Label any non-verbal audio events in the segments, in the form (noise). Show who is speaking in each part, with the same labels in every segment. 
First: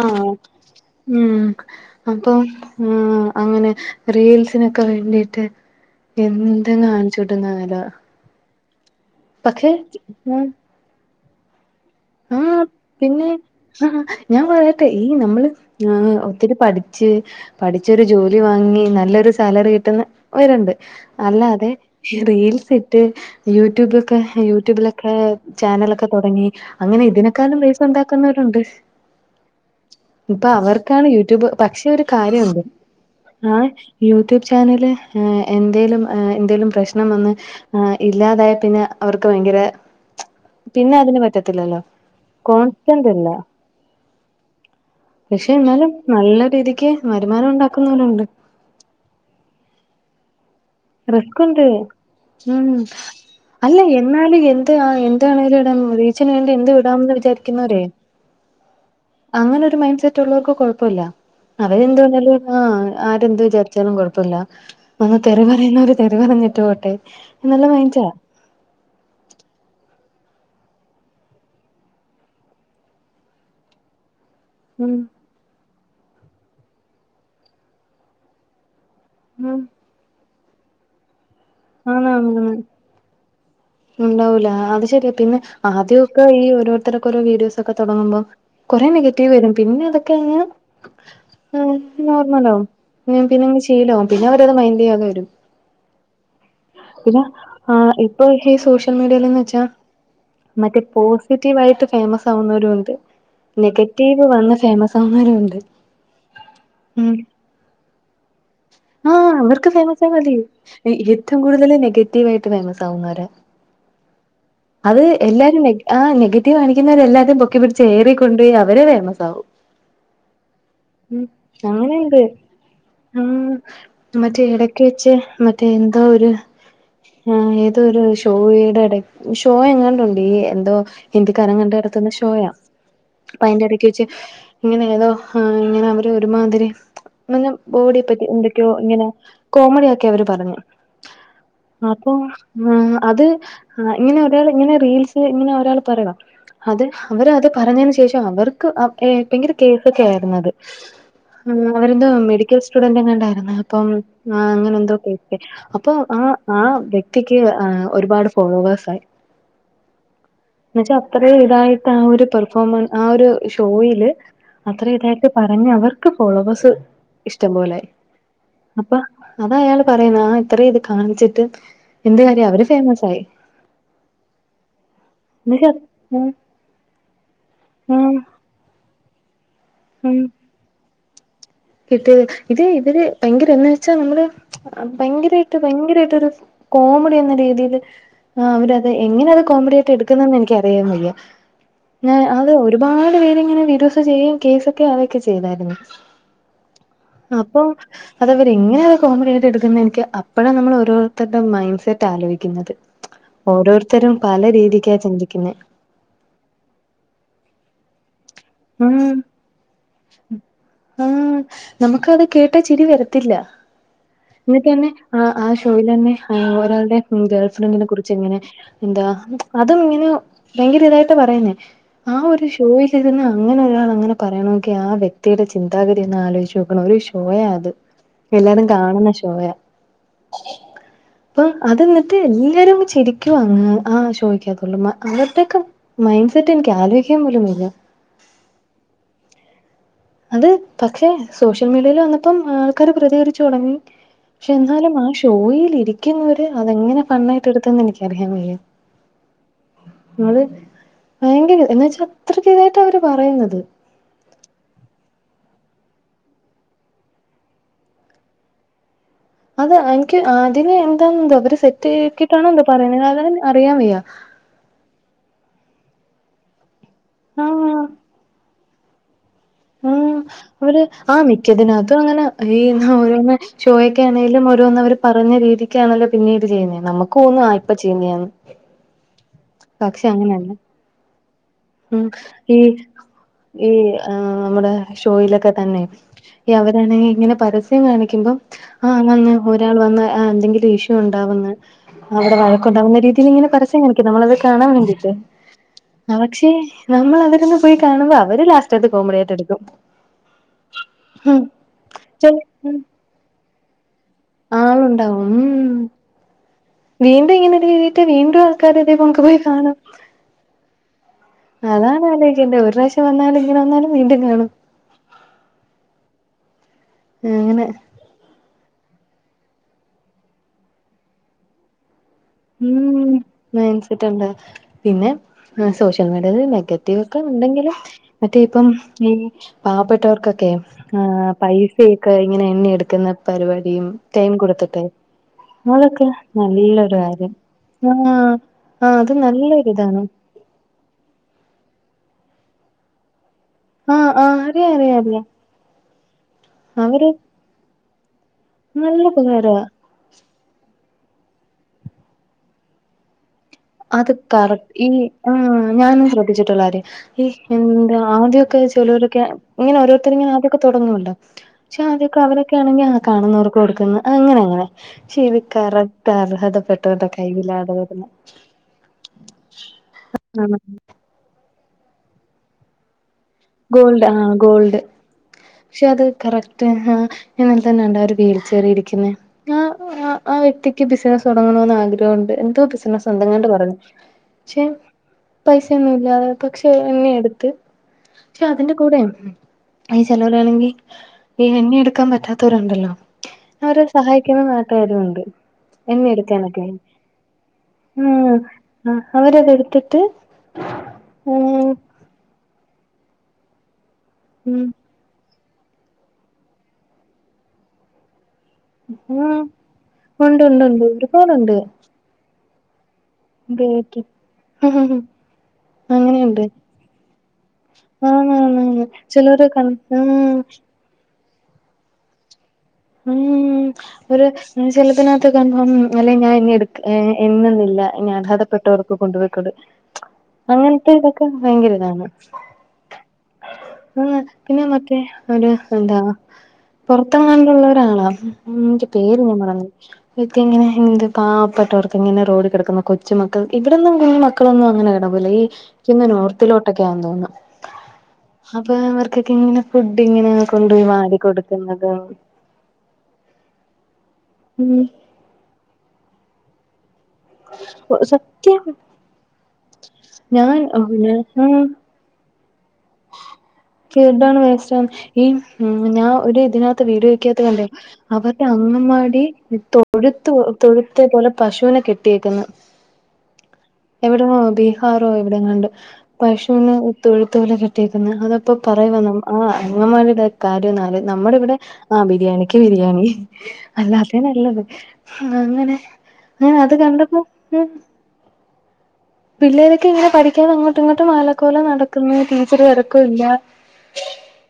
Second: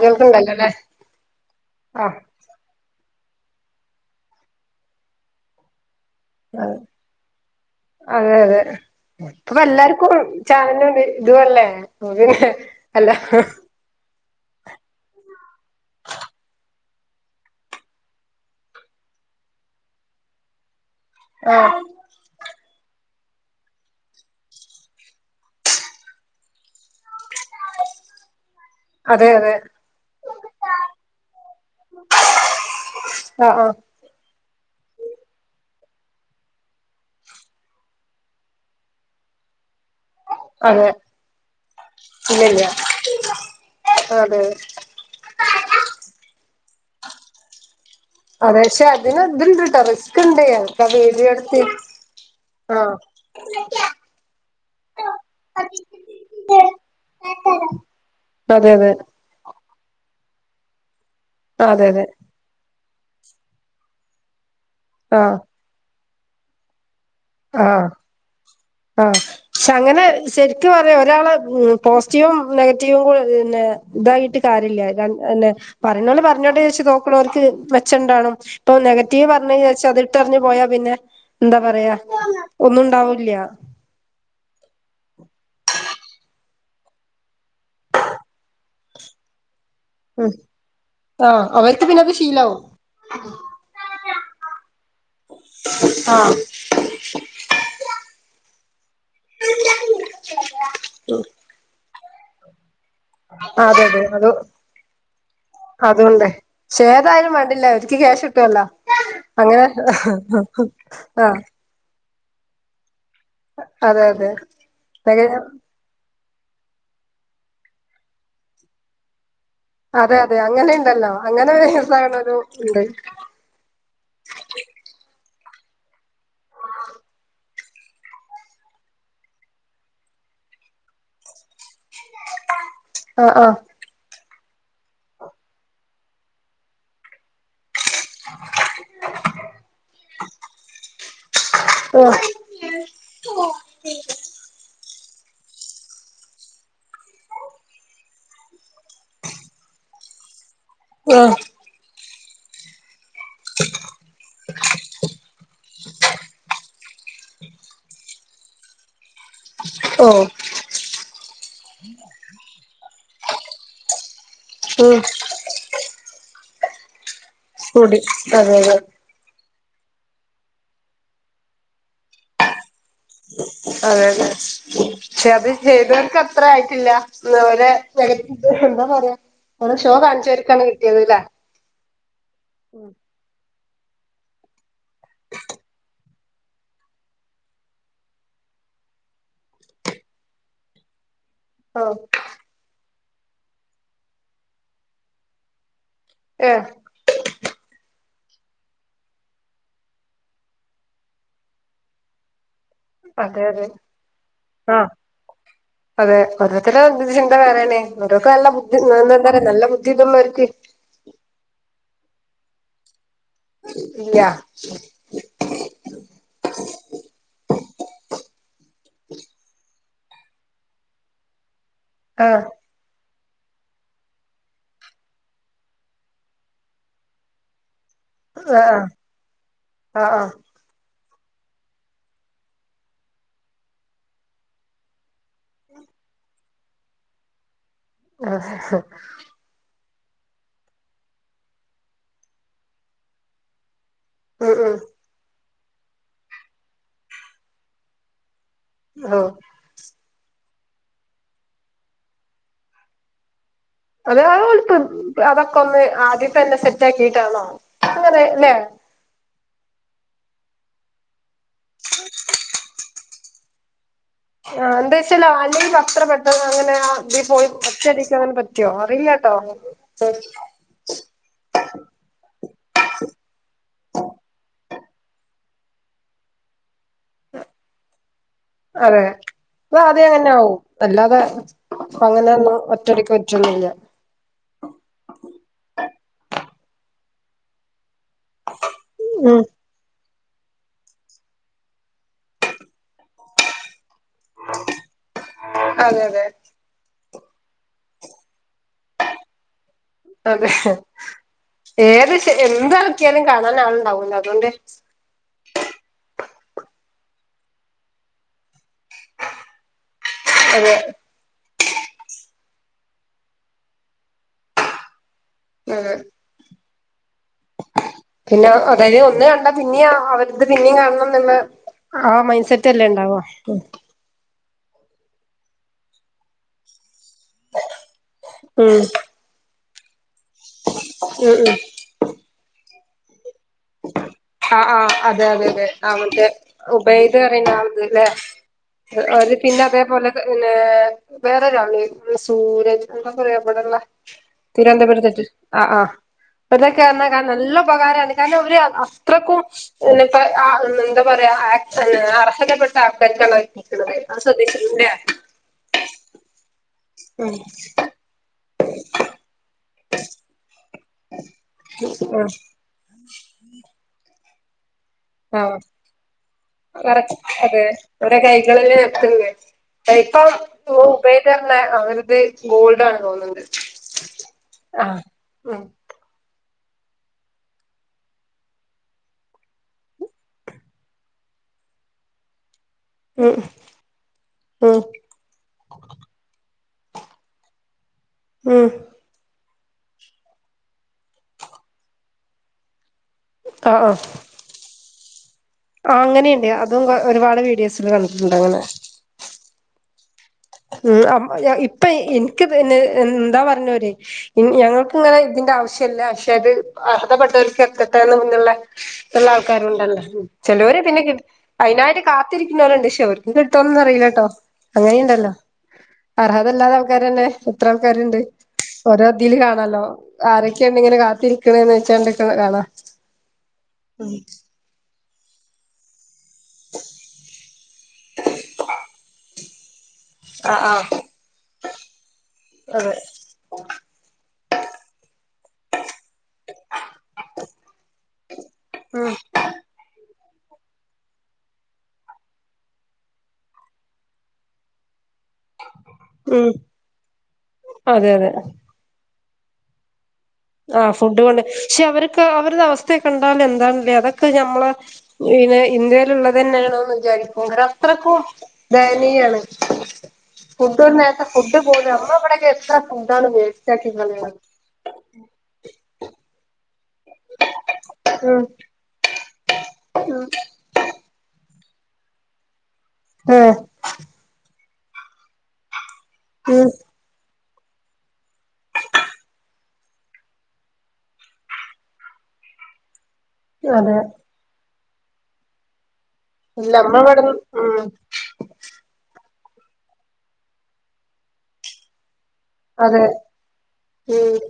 Speaker 1: ആഹ് ഉം
Speaker 2: ആഹ്
Speaker 1: അപ്പൊ ഉം അങ്ങനെ റീൽസിനൊക്കെ വേണ്ടിട്ട് എന്ത്
Speaker 2: അതെ
Speaker 1: കാണിച്ചുട്ടും കാര്യല്ല
Speaker 2: അതെ അതെ ഇപ്പ എല്ലാര്ക്കും
Speaker 1: ആഹ്
Speaker 2: ചാനലും തും അല്ലേ
Speaker 1: ആഹ് പിന്നെ ഉം ഉം ഞാൻ പറയട്ടെ ഈ നമ്മള് ഒത്തിരി പഠിച്ച് പഠിച്ചൊരു ജോലി വാങ്ങി നല്ലൊരു സാലറി കിട്ടുന്ന (unintelligible) അല്ലാതെ
Speaker 2: ആഹ്
Speaker 1: റീൽസ് ഇട്ട് യൂട്യൂബൊക്കെ യൂട്യൂബിലൊക്കെ ചാനലൊക്കെ തൊടങ്ങി അങ്ങനെ ഇതിനേക്കാലും പൈസ ഉണ്ടാക്കുന്നവരുണ്ട്
Speaker 2: അതെ അതെ
Speaker 1: ഇപ്പ അവർക്കാണ് യൂട്യൂബ് പക്ഷെ ഒരു കാര്യം ഉണ്ട് ആ
Speaker 2: ആഹ് ആഹ്
Speaker 1: യൂട്യൂബ് ചാനല് ആ എന്തേലും ആ എന്തേലും പ്രശ്നം വന്ന് ആഹ് ഇല്ലാതായ പിന്നെ അവർക്ക് ഭയങ്കരെ
Speaker 2: അതെ
Speaker 1: പിന്നെ അതിന് പറ്റ (unintelligible)
Speaker 2: ഇല്ലല്ല
Speaker 1: കോൺസ്റ്റന്റ് അല്ല
Speaker 2: അതെ
Speaker 1: പക്ഷെ എന്നാലും നല്ല രീതിക്ക് വരുമാനം ഉണ്ടാക്കുന്നോലുണ്ട്
Speaker 2: പക്ഷെ അതിന്‌ത്ണ്ട്ട്ടോ റിസ്ക് ണ്ട്
Speaker 1: റിസ്കുണ്ട് ഉം
Speaker 2: ആഹ്
Speaker 1: അല്ല എന്നാലു എന്ത് അ എന്താണേലും എടാം റീച്ചിന് വേണ്ടി എന്ത് ഇടാന്ന് വിചാരിക്കുന്നവരെ
Speaker 2: അതെ അതെ
Speaker 1: അങ്ങനെ ഒരു മൈന്റ്സെറ്റ് ഉള്ളോർക്ക് കൊഴപ്പയില്ല
Speaker 2: അതെ അതെ
Speaker 1: അവരെന്ത്‌വേണേലും ആഹ് ആരെന്ത് വിചാരിച്ചാലും കൊഴപ്പല്ല വന്ന്
Speaker 2: ആഹ്
Speaker 1: തെറി പറയുന്നവര് തെറി പറഞ്ഞിട്ട് പോട്ടെ എന്നുള്ള
Speaker 2: ആഹ്
Speaker 1: മൈൻഡാ
Speaker 2: ആഹ് അങ്ങനെ ശരിക്കും പറയാ ഒരാളെ ഉം പോസിറ്റീവും നെഗറ്റീവും കൂടെ പിന്നെ ഇതായിട്ട് കാര്യല്യ
Speaker 1: ഉം
Speaker 2: പറയ്ണോല് പറഞ്ഞോട്ടെച്ച് നോക്ക്ണോർക്ക് മെച്ചംണ്ടാണും ഇപ്പൊ നെഗറ്റീവ്
Speaker 1: ഉം
Speaker 2: പറഞ്ഞന്ന് വിചാരിച്ച് അത് ഇട്ടെറിഞ്ഞ് പോയാ പിന്നെ ന്താ പറയാ
Speaker 1: ആഹ് ഉം
Speaker 2: ഒന്നുണ്ടാവൂല്ല്യ
Speaker 1: ണ്ടാവൂല അത് ശരിയാ പിന്നെ ആദ്യക്കെ ഈ ഓരോരുത്തക്കെ ഓരോ വീഡിയോസ് തൊക്കെ തൊടങ്ങുമ്പോ കുറെേ നെഗറ്റീവ് വരും പിന്നെ
Speaker 2: ഉം
Speaker 1: അതൊക്കെങ്ങ്
Speaker 2: ആഹ്
Speaker 1: ആ
Speaker 2: അവർക്ക് പിന്നെ അത് ശീലാവും
Speaker 1: നോർമലാവും പിന്നങ്ങ് ശിലാവും പിന്ന അവരത് മൈൻഡ് ചെയ്യാതെ വരും
Speaker 2: ആഹ്
Speaker 1: പിന്നെ ആ ഇപ്പൊ ഈ സോഷ്യൽ മീഡിയൽന്ന് വെച്ചാ മറ്റേ പോസിറ്റീവ് ആയിട്ട് ഫേമസ് ആവുന്നോരുണ്ട്
Speaker 2: അതെതെ അത്
Speaker 1: ആവുന്നവരുണ്ട്
Speaker 2: അതുണ്ട്
Speaker 1: ഉം
Speaker 2: ശേതായാലും വേണ്ടില്ല (unintelligible)
Speaker 1: ആഹ്
Speaker 2: അങ്ങനെ
Speaker 1: അവർക്ക് ഫേമസ് ആയ മതി
Speaker 2: ആഹ്
Speaker 1: ഏറ്റവും കൂടുതൽ നെഗ നെഗറ്റീവായിട്ട് ഫേമസ് ആവുന്നവരെ
Speaker 2: അതെ
Speaker 1: അത്
Speaker 2: അതെ
Speaker 1: എല്ലാരും നെഗ ആ നെഗറ്റീവ് കാണിക്കുന്നവരെല്ലാരെ പൊക്കിപിടിച്ച് ഏറി കൊണ്ടോയി അവരെ ഫേമസ് ആവും
Speaker 2: അതെ അതെ അങ്ങനെണ്ടല്ലോ അങ്ങനെ
Speaker 1: അങ്ങനെയുണ്ട്
Speaker 2: ഫേമസാവ്ണോരുണ്ട് ഉണ്ട്
Speaker 1: ഉം മറ്റേ എടക്ക് വെച്ച് മ മറ്റേ എന്തോ ഒരു ആ ഏതോ ഒരു ശ് ടോയ്ടെ എടെ ഷോയെങ്ങാണ്ട് ഉണ്ട് എന്തോ ഹിന്ദിക്കാരെ എങ്ങാണ്ട് (unintelligible) തുന്ന ഷോയ
Speaker 2: ആ ആ
Speaker 1: പൈന്റെ ട (unintelligible) ഇങ്ങനെ ഏതോ ഇങ്ങനെ അവര് ഒരുമാതിരി എന്ന (unintelligible) ഇങ്ങനെ കോമഡിയാക്കി അവര് പറഞ്ഞ്
Speaker 2: ആ
Speaker 1: അപ്പൊ ആഹ് അത് ഇങ്ങനൊരു. ഒരാൾ ഇങ്ങനെ റീൽസ് ഇങ്ങനെ ഒരാള് പറയണം, അത് അവർ പറഞ്ഞതിനുശേഷം അവർക്ക്. ക്ക് ഏഹ് ഭയങ്കര കേസ് ഒക്കെ ആയിരുന്നു അത്.
Speaker 2: ആഹ്
Speaker 1: ഉം അവരെന്തോ മെഡിക്കൽ സ്റ്റുഡന്റ് എങ്ങാണ്ട്. അങ്ങനെ ഇപ്പൊ ഏഹ് അങ്ങനെ എന്തോ കേട്ടു, അപ്പൊ ആഹ് ആഹ് വ്യക്തിക്ക് ഒരുപാട്. ഓവർസായി
Speaker 2: ഓ
Speaker 1: എന്നുവച്ചാൽ അത്ര ഇതായിട്ട് ആഹ് ഒരു പെർഫോമൻ ആഹ് ഒരു ഷോയില് അത്ര
Speaker 2: ഉം
Speaker 1: ഇതായിട്ട്. പറഞ്ഞ് അവർക്ക് ഫോയിലോഴ്സ് ഇഷ്ടം പോലെ ആയി.
Speaker 2: കൂടി അതെ അതെ.
Speaker 1: അപ്പ അതാ അയാള് പറയുന്ന ആഹ് ഇത്ര ഇത് കാണിച്ചിട്ട്, എന്ത് കാര്യം അവര് ഫേമസ് ആയി.
Speaker 2: അതെ അതെ, പക്ഷെ അത്
Speaker 1: എനിക്ക്
Speaker 2: ചെയ്തവർക്ക്
Speaker 1: ഉം
Speaker 2: അത്ര ആയിട്ടില്ല ഇന്നുവരെ
Speaker 1: ഉം
Speaker 2: നെഗറ്റീവ്. എന്താ പറയാ അവിടെ ഷോ
Speaker 1: ഉം
Speaker 2: കാണിച്ചർക്കാണ് കിട്ടിയത് അല്ലെ.
Speaker 1: കിട്ടിയത് ഇത് ഇവരെ. ഭയങ്കര എന്നുവെച്ചാൽ നമ്മള് ആഹ് ഭയങ്കരമായിട്ട് ഭയങ്കരമായിട്ട് ഒരു കോമഡി എന്ന രീതിയില്. ആഹ് അവര് അത് എങ്ങനെ അത് കോമഡി ആയിട്ട് എടുക്കുന്നന്ന് എനിക്ക് അറിയാൻ വയ്യാ.
Speaker 2: ആ
Speaker 1: ഞാൻ അത് ഒരുപാട് പേരെ ഇങ്ങനെ വീഡിയോസ് ചെയ്യും, കേസ് ഒക്കെ ആവുമൊക്കെ ചെയ്തായിരുന്നു.
Speaker 2: ആഹ്
Speaker 1: അപ്പൊ അത് ഇവര് ഇങ്ങനൊരു കോമഡിയായിട്ട് എടുക്കുന്നു എനിക്ക് അപ്പോഴാ നമ്മള് ഓരോരുത്തരുടെ മൈൻ സെറ്റ് ആലോചിക്കുന്നത്.
Speaker 2: അതെ അതെ
Speaker 1: ഓരോരുത്തരും പല
Speaker 2: ആ
Speaker 1: രീതിക്കാ ചിന്തിക്കുന്നെ.
Speaker 2: അതെ ഓരോരുത്തരുടെ എന്തു ചിന്ത വേറെയാണ്, ഓരെയൊക്കെ നല്ല ബുദ്ധി
Speaker 1: ഉം
Speaker 2: നല്ലെന്റെ നല്ല ബുദ്ധി കിട്ടുന്ന ഒരുത്തി.
Speaker 1: ആഹ് നമുക്ക് അത് കേട്ടാൽ ചിരി വരത്തില്ല
Speaker 2: ഇല്ല
Speaker 1: എന്നിട്ടന്നെ. ആഹ് ആഹ് ഷോയിൽ തന്നെ ഒരാളുടെ ഗേൾ ഫ്രണ്ടിനെ കുറിച്ച് എങ്ങനെ. എന്താ അതും ഇങ്ങനെ ഭയങ്കര ഇതായിട്ട് പറയുന്നേ ആഹ്
Speaker 2: ആ
Speaker 1: ഒരു ഷോയിൽ ഇരുന്ന്. അങ്ങനെ ഒരാള് അങ്ങനെ പറയണമെങ്കിൽ ആഹ് വ്യക്തിയുടെ ചിന്താഗതി ഒന്ന് ആലോചിച്ച് നോക്കണം ഒരു ഷോയാ അത്. എല്ലാരും
Speaker 2: ആ
Speaker 1: കാണുന്ന ഷോയാ.
Speaker 2: ആ ആ ആ
Speaker 1: അപ്പൊ അത് എന്നിട്ട് എല്ലാരും ചിരിക്കാണ്, ആഹ് ഷോയ്ക്ക് ഉള്ളമാ അകത്തേക്ക്. മൈൻഡ് സെറ്റ് എനിക്ക് ആലോചിക്കാൻ പോലും വയ്യാ.
Speaker 2: ആഹ്
Speaker 1: അത് പക്ഷെ സോഷ്യൽ മീഡിയയിൽ വന്നുമ്പോ ആൾക്കാരെ പ്രതികരിച്ച് തുടങ്ങി. പക്ഷെ
Speaker 2: ഉം ഉം
Speaker 1: എന്നാലും ആഹ് ഷോയിൽ ഇരിക്കുന്നവര് അതെങ്ങനെ ഫൺ ആയിട്ട് എടുത്തന്ന് എനിക്കറിയാൻ വയ്യ.
Speaker 2: ആഹ്
Speaker 1: നിങ്ങള് ഭയങ്കര ഇത് എന്നുവെച്ചാൽ അത്രക്ക് ഇതായിട്ട് അവര് പറയുന്നത്.
Speaker 2: അത് അതോട്ടും അതൊക്കെ ഓര് ആദ്യ തന്നെ സെറ്റ് ആക്കിട്ടാണോ അങ്ങനെല്ലെ.
Speaker 1: അത് എനിക്ക് ആദ്യമേ എന്താണ് എന്തോ അവര് സെറ്റ് ആക്കിട്ടാണ് എന്തോ പറയുന്ന അതുകാരണം അറിയാൻ വയ്യാ.
Speaker 2: ആഹ് എന്താ വെച്ചാല് അല്ലെങ്കിൽ അത്ര പെട്ടെന്ന് അങ്ങനെ ആഹ് ഇതില് പോയി
Speaker 1: ആഹ്
Speaker 2: ഒറ്റയടിക്ക് അങ്ങനെ പറ്റു. റ്റോറില്ലട്ടോ.
Speaker 1: ആഹ് ഓര് ആഹ് മിക്കതിനകത്തും അങ്ങനെ ഈ എന്ന് ഓരോന്. ഷോയ്ക്ക് ആണേലും ഓരോന് അവര് പറഞ്ഞു രീതിക്ക് ആണലോ പിന്നീട് ചെയ്യുന്ന, നമുക്ക് തോന്നും ആഹ് ഇപ്പ ചെയ്യുന്നതെന്ന്.
Speaker 2: അതെ ആദ്യം അങ്ങനെയാവും അല്ലാതെ. അപ്പൊ
Speaker 1: ഉം
Speaker 2: അങ്ങനെ അത് ഒറ്റയടിക്ക് പറ്റൊന്നുല്ല.
Speaker 1: ആഹ് നമ്മുടെ ഷോയിലൊക്കെ തന്നെ ഈ അവരാണെങ്കിൽ ഇങ്ങനെ പരസ്യം കാണിക്കുമ്പോ. ആഹ് വന്ന്
Speaker 2: ഉം
Speaker 1: ഒരാൾ വന്ന് ആഹ് എന്തെങ്കിലും ഇഷ്യൂ ഉണ്ടാവന്ന്. അവിടെ വഴക്കുണ്ടാവുന്ന രീതിയിൽ ഇങ്ങനെ പരസ്യം കാണിക്കും, നമ്മള് അത് കാണാൻ വേണ്ടിയിട്ട്.
Speaker 2: അതെ അതെ.
Speaker 1: പക്ഷെ നമ്മള് അതിലൊന്ന് പോയി കാണുമ്പോ അവര് ലാസ്റ്റത്തെ കോമഡിയായിട്ട് എടുക്കും.
Speaker 2: അതെ,
Speaker 1: ഉം
Speaker 2: ഏത് ശ
Speaker 1: ചെല
Speaker 2: എന്ത്
Speaker 1: ഉം
Speaker 2: ഇറക്കിയാലും കാണാൻ ആളുണ്ടാവൂലോ അതുകൊണ്ട്.
Speaker 1: ആളുണ്ടാവും ഉം വീണ്ടും ഇങ്ങനെ എഴുതിട്ട് വീണ്ടും അത്. കര പൊങ്ക പോഖാന (inaudible)
Speaker 2: അതെ
Speaker 1: അതാണ് ആലോചിക്കണ്ട ഒരു പ്രാവശം വന്നാലും ഇങ്ങനെ വന്നാലും വീണ്ടും കാണും
Speaker 2: ഇം
Speaker 1: ആ അങ്ങനെ
Speaker 2: പിന്നെ അതായത് ഒന്ന് കണ്ട പിന്നിം അവര്ക് പിന്നിം കാണണന്നുള്ള ആമൈൻസ്
Speaker 1: ഉം മൈൻസ് ട്ടെന്താ പിന്നെ സോഷ്യൽ മീഡിയ ല് നെഗറ്റീവക്കെണ്ടെങ്കിലും ഉണ്ടെങ്കിലും മറ്റേ ഇപ്പം
Speaker 2: ഉം
Speaker 1: ഈ പാവപ്പെട്ടവർക്കൊക്കെ ആ
Speaker 2: ഉം ഉം
Speaker 1: പൈസ്- കേക്ക എങ്ങനെ എണ്ണ എടുക്കുന്ന പരിപാടി യും
Speaker 2: ആഹ്
Speaker 1: തേൻകൊടുതിട്ട്
Speaker 2: ആഹ് അതെ അതെ അതെ ആഹ്
Speaker 1: നിങ്ങളൊക്ക
Speaker 2: മറ്റേ
Speaker 1: നല്ലൊരു
Speaker 2: ഉബൈദ്
Speaker 1: ആഹ
Speaker 2: പറയുന്ന ആൾത് ല്ലേ
Speaker 1: ആഹ അത് നല്ലൊരുഇതാണ്
Speaker 2: ല്ലേ--വേറൊരാൾ സൂരജ് എന്താ പുയപ്പള
Speaker 1: ആഹ് ആഹ് അറിയാം അറിയാം അറിയാം
Speaker 2: തിരുവനന്തപുരത്തെതിആ ആ ഇവരൊക്കെ ന്ന
Speaker 1: അവര്
Speaker 2: കാരണം നല്ല ഉപകാരം ആണ് കാരണം വര്
Speaker 1: നല്ല
Speaker 2: അത്രക്കും
Speaker 1: ഉപകാരവാ
Speaker 2: പിന്നെപ്പ ആഎന്താ പറയാ അർഹതപ്പെട്ട ആൾക്കാർക്കാണ് എത്തിക്കണത്
Speaker 1: അത് കറക്ട് ഈ
Speaker 2: ശ്രദ്ധിച്ചിട്ടുണ്ടല്ലേ
Speaker 1: ആ ഞാനും ശ്രദ്ധിച്ചിട്ടുള്ള കാര്യ
Speaker 2: ഉം
Speaker 1: ഇഎന്താ ആദ്യക്കെ ചെലോരൊക്കെ ഇങ്ങനെ ഓരോരുത്തർ ഇങ്ങനെ ആദ്യ തൊടങ്ങുന്നുണ്ടോ ക്ഷെ ആദ്യഓകെ
Speaker 2: ഉം
Speaker 1: അവരൊക്കെ ആണെങ്കിൽ ആ കാണുന്നവർക്ക് കൊടുക്കുന്നു അങ്ങനെ അങ്ങനെ ശരി.
Speaker 2: ആഹ്
Speaker 1: കറക്റ്റ് ണ് അർഹതപ്പെട്ടവരുടെ കയ്യിലാത് വരുന്ന
Speaker 2: നിങ്ങളല്ലേ വെക്കുന്ന ഇപ്പം
Speaker 1: ആ
Speaker 2: ഊ പേതരണ് ന്നെഅവരത് ഗോൾഡ ആണ് തോന്നണ്ട്
Speaker 1: ഗോൾഡ് ആ ഗോൾഡ്
Speaker 2: ഉം
Speaker 1: ക്ഷെ അത് കറക് ആ ഇന തന്നെ കണ്ട അവര വീൽചെയറിൽ ഇരിക്കുന്ന ഞാനും ആ ആ വ്യക്തിക്ക് ബിസിനസ് തുടങ്ങണന്ന് ആഗ്രഹംണ്ട് എന്തോ ബിസിനസ് അങ്ങനെ
Speaker 2: ഉം
Speaker 1: കാണ്ട് പറയും ക്ഷെ
Speaker 2: ഉം
Speaker 1: പൈസന്നുല്ലാ പക്ഷെ എന്നെയ എടുത്ത് പക്ഷെ
Speaker 2: ഉം
Speaker 1: അതിന്റെ കൂടെ ഈ ചിലവരാണെങ്കിൽ ഈ എണ്ണി എടുക്കാൻ പറ്റാത്തവരുണ്ടല്ലോ അവരെ
Speaker 2: ആഹ്
Speaker 1: സഹായിക്കുന്ന നാട്ടുകാരും ഉണ്ട്
Speaker 2: ആ അങ്ങനെയിണ്ട് അതും ഒരുപാട് വീഡിയോസിൽ കണ്ടിട്ടുണ്ട് അങ്ങനെ
Speaker 1: ആ അവരത എടുത്തിട്ട്
Speaker 2: ഉ ഇപ്പ എനിക്ക് പിന്നെഎന്താ പറഞ്ഞ ഓര്
Speaker 1: ഉം
Speaker 2: ഞങ്ങൾക്ക് ഇങ്ങനെ ഇതിന്റെ ആവശ്യ ഇല്ല പക്ഷേ അത് അർഹതപ്പെട്ടവർക്ക് എതെട്ട എന്നുള്ള ഉള്ള
Speaker 1: ഉം
Speaker 2: ആൾക്കാർഉണ്ടല്ല
Speaker 1: ഉണ്ട് ഉണ്ട്
Speaker 2: ചലോര്
Speaker 1: ഉണ്ട്
Speaker 2: പിന്നെ
Speaker 1: ഒരുപാടുണ്ട്
Speaker 2: അയയിനായിട്ട് കാ ത്തിരിക്കുന്നവരുണ്ട് ക്ഷെ അവർക്കും കിട്ടോന്ന്
Speaker 1: കേട്ട്
Speaker 2: അറിയില്ല കേട്ടോ അങ്ങനെയുണ്ടല്ലോ
Speaker 1: അങ്ങ
Speaker 2: അർഹാതല്ലാതെ ആൾക്കാരന്നെ എത്ര ആൾക്കാരുണ്ട്
Speaker 1: ആന്ന് ആന്ന് ആന്ന്
Speaker 2: ഓരോതിൽ
Speaker 1: ചിലര് കൺ
Speaker 2: കാണല്ലോ
Speaker 1: ഉം
Speaker 2: ആരൊക്കെ ഇങ്ങനെ കാത്തിരിക്കണന്ന് വെച്ചാന്താ കഥ
Speaker 1: ഉം ഒരു ചെലപ്പനകത്ത് കൺഫോം അല്ലെ ഞാൻ നി ടുക്ക ന്നൊന്നില്ല ഇനി അർഹതപ്പെട്ടവർക്ക് കൊണ്ടുപകൊടുക്കൽ
Speaker 2: ആഹ്
Speaker 1: അങ്ങനത്തെ
Speaker 2: ആഹ്
Speaker 1: ഇതൊക്കെ ഭയങ്കര ഇതാണ്
Speaker 2: അതെ
Speaker 1: ആ പിന്നെ ഞമ്മമക്ഒരു എന്താ പുറത്തെങ്ങാണ്ട ളം പേര് ഞാൻ മറന്നു പോയി ഇതഇങ്ങനെ എന്ത് പാവപ്പെട്ടവർക്ക് ഇങ്ങനെ റോഡ് കിടക്കുന്ന കൊച്ചു മക്കൾ ഇവിടെന്നും നിയമം. മക്കളൊന്നും അങ്ങനെ കെടക്കു ല ഈ
Speaker 2: ഉം
Speaker 1: നോർത്തിലോട്ടൊക്കെയാ തോന
Speaker 2: അതെ അതെ
Speaker 1: പ അവർക്കൊക്കെ ഇങ്ങെ ഫുഡ് ഇങ്ങനെ
Speaker 2: ആ്
Speaker 1: കൊണ്ടുപോയി വാരി
Speaker 2: ഫുഡ് കൊണ്ട് ക്ഷെ
Speaker 1: കൊടുക്കുന്നത്
Speaker 2: അവർക്ക് അവരുടെ അവസ്- സ്ഥകണ്ടാല എന്താണല്ലേ അതൊക്കെ നമ്മ
Speaker 1: ഉം
Speaker 2: പിന്നെ ഇന്ത്യയില ഉള്ളത് തന്നെയാണോന്ന് വിചാരിക്ക വരെ
Speaker 1: സത്യം
Speaker 2: അത്രക്കുംദയനീയാണ് ഫുഡ് ഒരു നേരത്തേ ആ ഫുഡ്
Speaker 1: ഞാൻ
Speaker 2: പോലും നമ്മളെ എത്ര ഫുഡാണ് വേസ്റ്റ് ആക്കി കളയണെ
Speaker 1: ഫുഡണ് വേസ്റ്റവണ് ഈ ഞാ ഒരു ഇത് (inaudible) വീട് വക്കാത്ത കണ്ട
Speaker 2: ഉം
Speaker 1: അവരുടെ അങ്ങൻ വാടി തൊഴുതു തൊഴുത്തെ പോലെ പശുവിനെ കെട്ടിയേക്കുന്നു
Speaker 2: ഉം
Speaker 1: എവിടോ ബീഹാറോ എവിടെങ്ങാണ്ട്
Speaker 2: ഉം
Speaker 1: പശുവിന് തൊഴുത്തോലെ കെ അതപ്പോ പറയവാ ആ അമ്മമാടെ കാര്യം എന്നാല് നമ്മുടെ ഇവിടെ ആഹ് ബിരിയാണിക്ക് ബിരിയാണി
Speaker 2: അതെ
Speaker 1: അല്ലാത നല്ലത് അങ്ങനെ
Speaker 2: ഇല്ല
Speaker 1: അത്
Speaker 2: നമ്മളെ
Speaker 1: കണ്ടപ്പോ
Speaker 2: ഇവിടൊന്നും
Speaker 1: ഉ
Speaker 2: ഉം
Speaker 1: പിള്ളേരെക്കെ ഇങ്ങന പഠിക്കാതെ അങ്ങോട്ടുംഇങ്ങട്ടും അലക്കോല നട ടീച്ചർ ഇടക്
Speaker 2: അതെ
Speaker 1: ഇല്ല
Speaker 2: ഉം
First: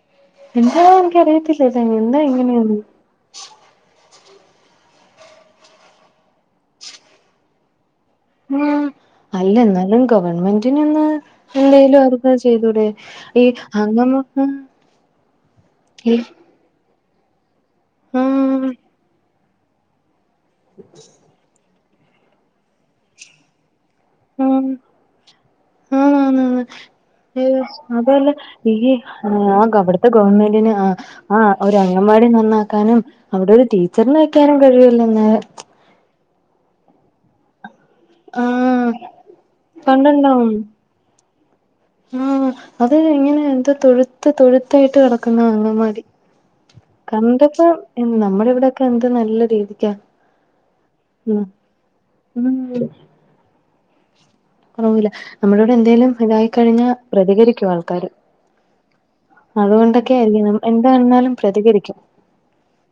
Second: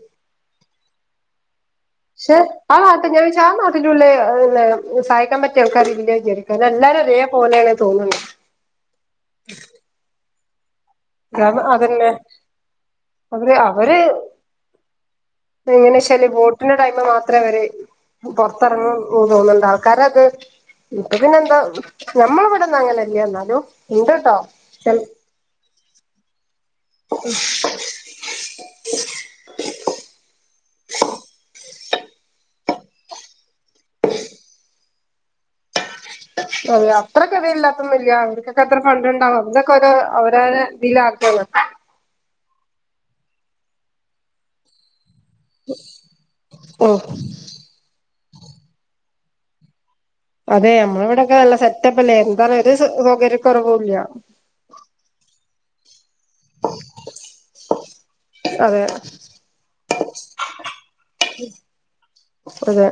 Speaker 1: എന്താണോ എനിക്കറിയത്തില്ലന്ന്
Speaker 2: ശെ ആഹ് അപ്പൊ ഞാ ചോയ്ച്ച ആ നാട്ടിലുള്ളെ പിന്നെ സഹായിക്കാൻ പറ്റിയ ആൾക്കാരില്ലേ വിചാരിക്കും ആര്ണം എല്ലാരും ഒരേ പോലാണ് തോന്നുന്നത്.
Speaker 1: ഉ അല്ല എന്നാലും ഗവൺമെന്റിന് ഇന്ന്
Speaker 2: കാരണം
Speaker 1: എന്തേലും
Speaker 2: അതന്നെ
Speaker 1: അർക്കത് ചെയ്തുടെ ഈ
Speaker 2: അവര്
Speaker 1: അനൊന്നും
Speaker 2: (unintelligible) ന്നാ ടൈം മാത്രേ അവര്
Speaker 1: ആഹ്
Speaker 2: പുറത്തിറങ്ങും തോന്നുന്നുണ്ട് ആൾക്കാരത് പിന്നെന്താ നമ്മളവിടെന്ന് അങ്ങനെയില്ല എന്നാലും ഉണ്ട് ട്ടോ ച
Speaker 1: ആന്നാന്ന് ഏ മാത്രല്ല ഈ ആ അവിടുത്തെ ഗവൺമെന്റിന് ആഹ് ആഹ് ഒരു അങ്ങൻവാടി നന്നാക്കാനും അവിടെ ഒരു ടീച്ചറിന് വെക്കാനും കഴിവൂല്ലന്ന്
Speaker 2: അതെ അത്ര ഗതിയില്ലാതെ ഒന്നുല്ലിയ അവർക്കൊക്കെ അത്ര
Speaker 1: ആഹ്
Speaker 2: ഫണ്ട് ഉണ്ടാവും അതിനൊക്കെ ഒരോ അവരോരെ ഇില ആ (unintelligible)
Speaker 1: ആ അത് ഇങ്ങനെ എന്താ തൊഴുത്ത് തൊഴുത്തായിട്ട് കട അങ്ങവാതി
Speaker 2: ഉം
Speaker 1: കണ്ടപ്പോഇനി നമ്മുടെ ഇവിടെകെ എന്തു നല്ല രീതിക്കാ
Speaker 2: അതെ നമ്മളെ ഇവിടൊക്കെ
Speaker 1: ഉം
Speaker 2: നല്ല സെറ്റപ്പല്ലേ
Speaker 1: ഉം
Speaker 2: എന്താണ് ഒരു സൗകര്യക്കുറവുല്ല
Speaker 1: കുറവില്ല നമ്മുടെവിടെ എന്തേലും ഇതായി കഴിഞ്ഞാ പ്രതികരിക്കും ആൾക്കാര്
Speaker 2: അതെ.
Speaker 1: അതുകൊണ്ടൊക്കെ എന്താണാലും പ്രതികരിക്കും
Speaker 2: അതെ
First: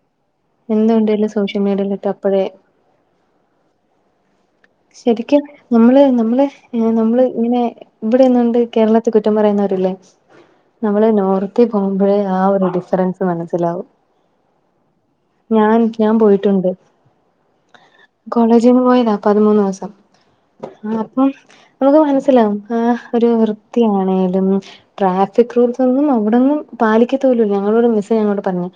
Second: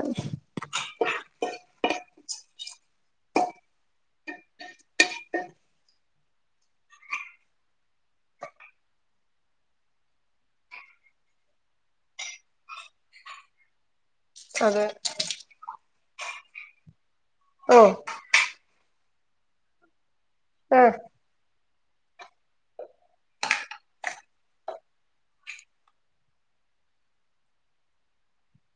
Speaker 1: എന്ത് ഉണ്ടേലും സോഷ്യൽ മീഡിയയിലിട്ട് അപ്പഴേ ശരിക്കും നമ്മള് നമ്മള് നമ്മള് ഇങ്ങനെ ഇവിടെന്നണ്ട് കേരളത്തെ കുറ്റം പറയുന്നവരില്ലേ നമ്മള് നോർത്തിൽ പോകുമ്പോഴേ ആ ഒരു ഡിഫറൻസ് മനസ്സിലാവും
Speaker 2: അതെ
Speaker 1: ഞാൻ ഞാൻ പോയിട്ടുണ്ട്
Speaker 2: ഓ
Speaker 1: കോളേജിൽന്ന് പോയതാ പതിമൂന്ന് ദിവസം
Speaker 2: ആഹ്
Speaker 1: അപ്പം നമുക്ക് മനസ്സിലാവും ആഹ് ഒരു വൃത്തിയാണെലും ട്രാഫിക് റൂൾസ് അവിടൊന്നും പാലിക്കതുപോലും ഇല്ല ഞങ്ങളോട് മിസ്സ്‌ ഞങ്ങളോട് പറഞ്ഞു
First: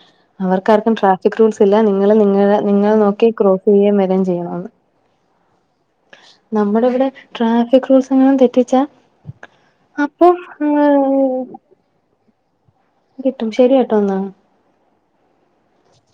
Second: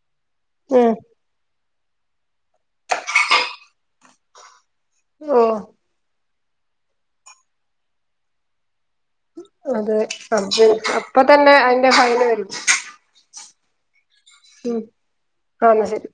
Speaker 2: ഉം
Speaker 1: അവർക്കാർക്കും ട്രാഫിക് റൂൾസ്‌. ഇല്ല നിങ്ങൾ നിങ്ങയെ നിങ്ങളെ നോക്കി ക്രോസ് ചെയേം വവേരേം ചെയ്യണന്ന്
Speaker 2: ഓ
Speaker 1: നമ്മടെ ഇവടെ ട്രാഫിക് റൂൾസെങ്ങാനും തെറ്റിച്ചാ
Speaker 2: അതെ
Speaker 1: അപ്പം
Speaker 2: അതെ അപ്പ തന്നെ അയിന്റെ ഫൈന് വരും
Speaker 1: കിട്ടും ശരിയാട്ടോ ന്നാ
Speaker 2: ഉം ആഹ് എന്നാ ശരി